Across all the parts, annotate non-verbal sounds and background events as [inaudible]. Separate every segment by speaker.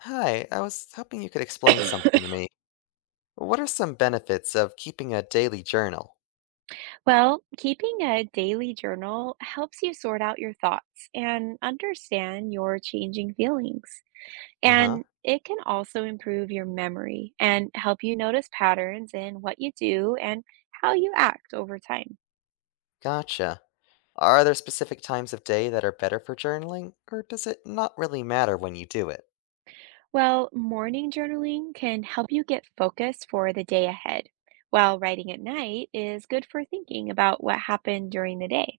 Speaker 1: Hi, I was hoping you could explain something to
Speaker 2: [coughs]
Speaker 1: me. What are some benefits of keeping a daily journal?
Speaker 2: Well, keeping a daily journal helps you sort out your thoughts and understand your changing feelings.
Speaker 1: Uh huh.
Speaker 2: And it can also improve your memory and help you notice patterns in what you do and how you act over time.
Speaker 1: Gotcha. Are there specific times of day that are better for journaling, or does it not really matter when you do it?
Speaker 2: Well, morning journaling can help you get focused for the day ahead, while writing at night is good for thinking about what happened during the day.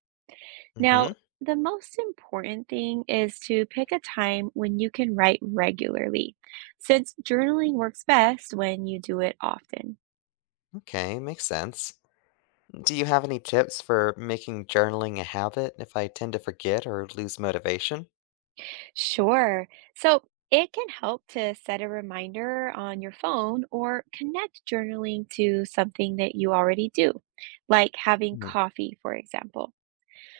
Speaker 1: Mm
Speaker 2: Now,
Speaker 1: hmm.
Speaker 2: the most important thing is to pick a time when you can write regularly, since journaling works best when you do it often.
Speaker 1: Okay, makes sense. Do you have any tips for making journaling a habit if I tend to forget or lose motivation?
Speaker 2: Sure. So it can help to set a reminder on your phone or connect journaling to something that you already do, like having
Speaker 1: Hmm.
Speaker 2: coffee, for example.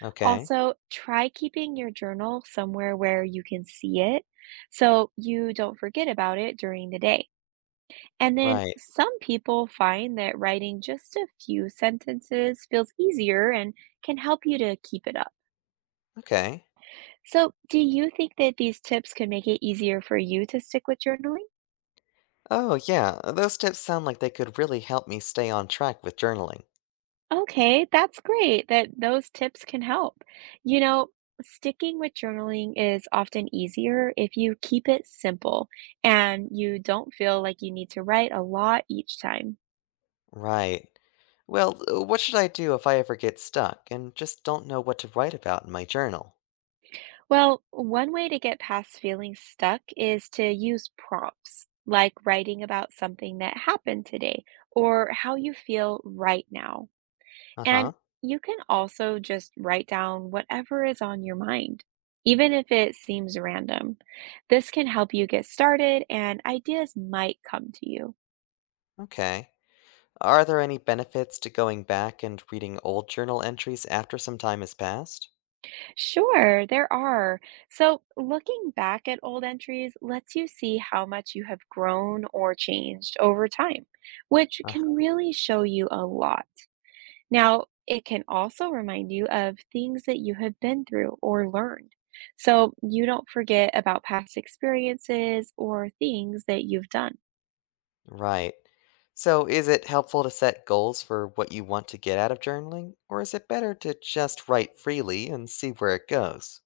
Speaker 1: Okay,
Speaker 2: Also, try keeping your journal somewhere where you can see it so you don't forget about it during the day. And then
Speaker 1: right.
Speaker 2: some people find that writing just a few sentences feels easier and can help you to keep it up.
Speaker 1: Okay.
Speaker 2: So, do you think that these tips could make it easier for you to stick with journaling?
Speaker 1: Oh, yeah, those tips sound like they could really help me stay on track with journaling.
Speaker 2: Okay, that's great that those tips can help. You know, sticking with journaling is often easier if you keep it simple and you don't feel like you need to write a lot each time.
Speaker 1: Right. Well, what should I do if I ever get stuck and just don't know what to write about in my journal?
Speaker 2: Well, one way to get past feeling stuck is to use prompts, like writing about something that happened today or how you feel right now.
Speaker 1: Uh
Speaker 2: And
Speaker 1: huh.
Speaker 2: you can also just write down whatever is on your mind, even if it seems random. This can help you get started and ideas might come to you.
Speaker 1: Okay. Are there any benefits to going back and reading old journal entries after some time has passed?
Speaker 2: Sure, there are. So, looking back at old entries lets you see how much you have grown or changed over time, which
Speaker 1: Uh,
Speaker 2: can really show you a lot. Now, it can also remind you of things that you have been through or learned. So, you don't forget about past experiences or things that you've done.
Speaker 1: right. So, is it helpful to set goals for what you want to get out of journaling, or is it better to just write freely and see where it goes?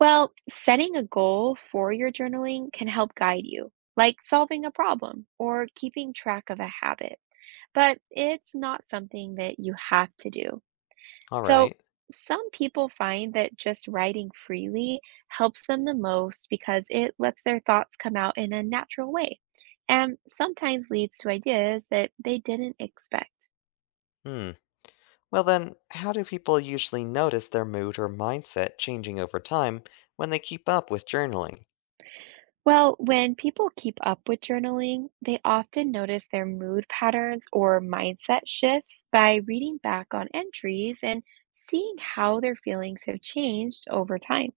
Speaker 2: Well, setting a goal for your journaling can help guide you, like solving a problem or keeping track of a habit, but it's not something that you have to do.
Speaker 1: All
Speaker 2: So,
Speaker 1: right.
Speaker 2: some people find that just writing freely helps them the most because it lets their thoughts come out in a natural way and sometimes leads to ideas that they didn't expect.
Speaker 1: Hmm. Well, then, how do people usually notice their mood or mindset changing over time when they keep up with journaling?
Speaker 2: Well, when people keep up with journaling, they often notice their mood patterns or mindset shifts by reading back on entries and seeing how their feelings have changed over time.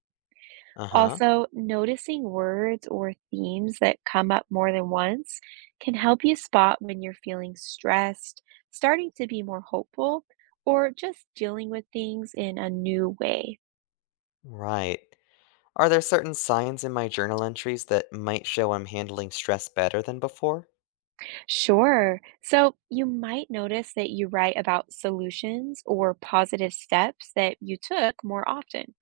Speaker 1: Uh huh.
Speaker 2: Also, noticing words or themes that come up more than once can help you spot when you're feeling stressed, starting to be more hopeful, or just dealing with things in a new way.
Speaker 1: Right. Are there certain signs in my journal entries that might show I'm handling stress better than before?
Speaker 2: Sure. So, you might notice that you write about solutions or positive steps that you took more often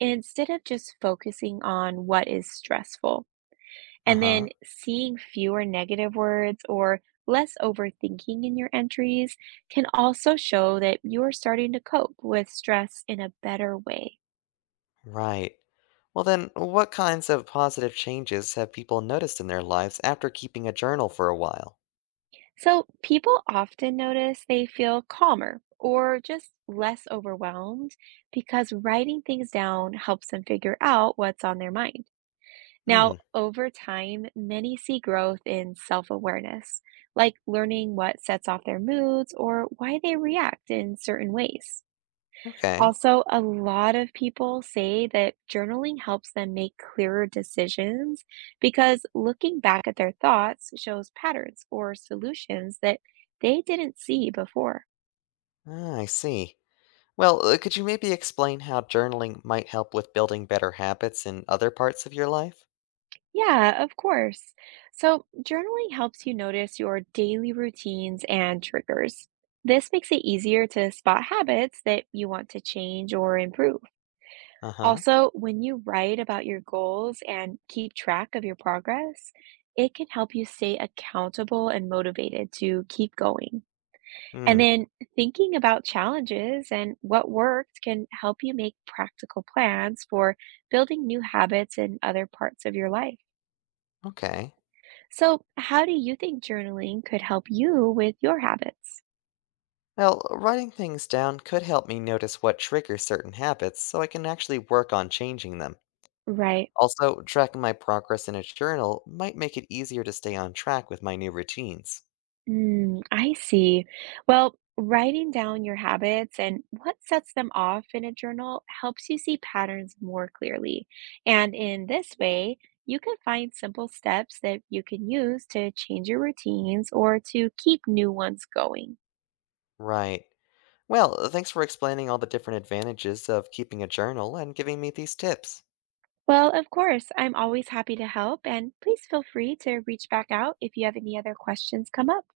Speaker 2: instead of just focusing on what is stressful.
Speaker 1: Uh
Speaker 2: And
Speaker 1: huh.
Speaker 2: then seeing fewer negative words or less overthinking in your entries can also show that you are starting to cope with stress in a better way.
Speaker 1: Right. Well, then, what kinds of positive changes have people noticed in their lives after keeping a journal for a while?
Speaker 2: So, people often notice they feel calmer or just less overwhelmed because writing things down helps them figure out what's on their mind.
Speaker 1: Hmm,
Speaker 2: Now, over time, many see growth in self awareness, like learning what sets off their moods or why they react in certain ways.
Speaker 1: okay.
Speaker 2: Also, a lot of people say that journaling helps them make clearer decisions because looking back at their thoughts shows patterns or solutions that they didn't see before.
Speaker 1: Ah, I see. Well, could you maybe explain how journaling might help with building better habits in other parts of your life?
Speaker 2: Yeah, of course. So, journaling helps you notice your daily routines and triggers. This makes it easier to spot habits that you want to change or improve.
Speaker 1: Uh huh.
Speaker 2: Also, when you write about your goals and keep track of your progress, it can help you stay accountable and motivated to keep going. And
Speaker 1: Hmm,
Speaker 2: then thinking about challenges and what worked can help you make practical plans for building new habits in other parts of your life.
Speaker 1: okay.
Speaker 2: So, how do you think journaling could help you with your habits?
Speaker 1: Well, writing things down could help me notice what triggers certain habits so I can actually work on changing them.
Speaker 2: Right.
Speaker 1: Also, tracking my progress in a journal might make it easier to stay on track with my new routines.
Speaker 2: Mm, I see. Well, writing down your habits and what sets them off in a journal helps you see patterns more clearly. And in this way, you can find simple steps that you can use to change your routines or to keep new ones going.
Speaker 1: Right. Well, thanks for explaining all the different advantages of keeping a journal and giving me these tips.
Speaker 2: Well, of course, I'm always happy to help, and please feel free to reach back out if you have any other questions come up.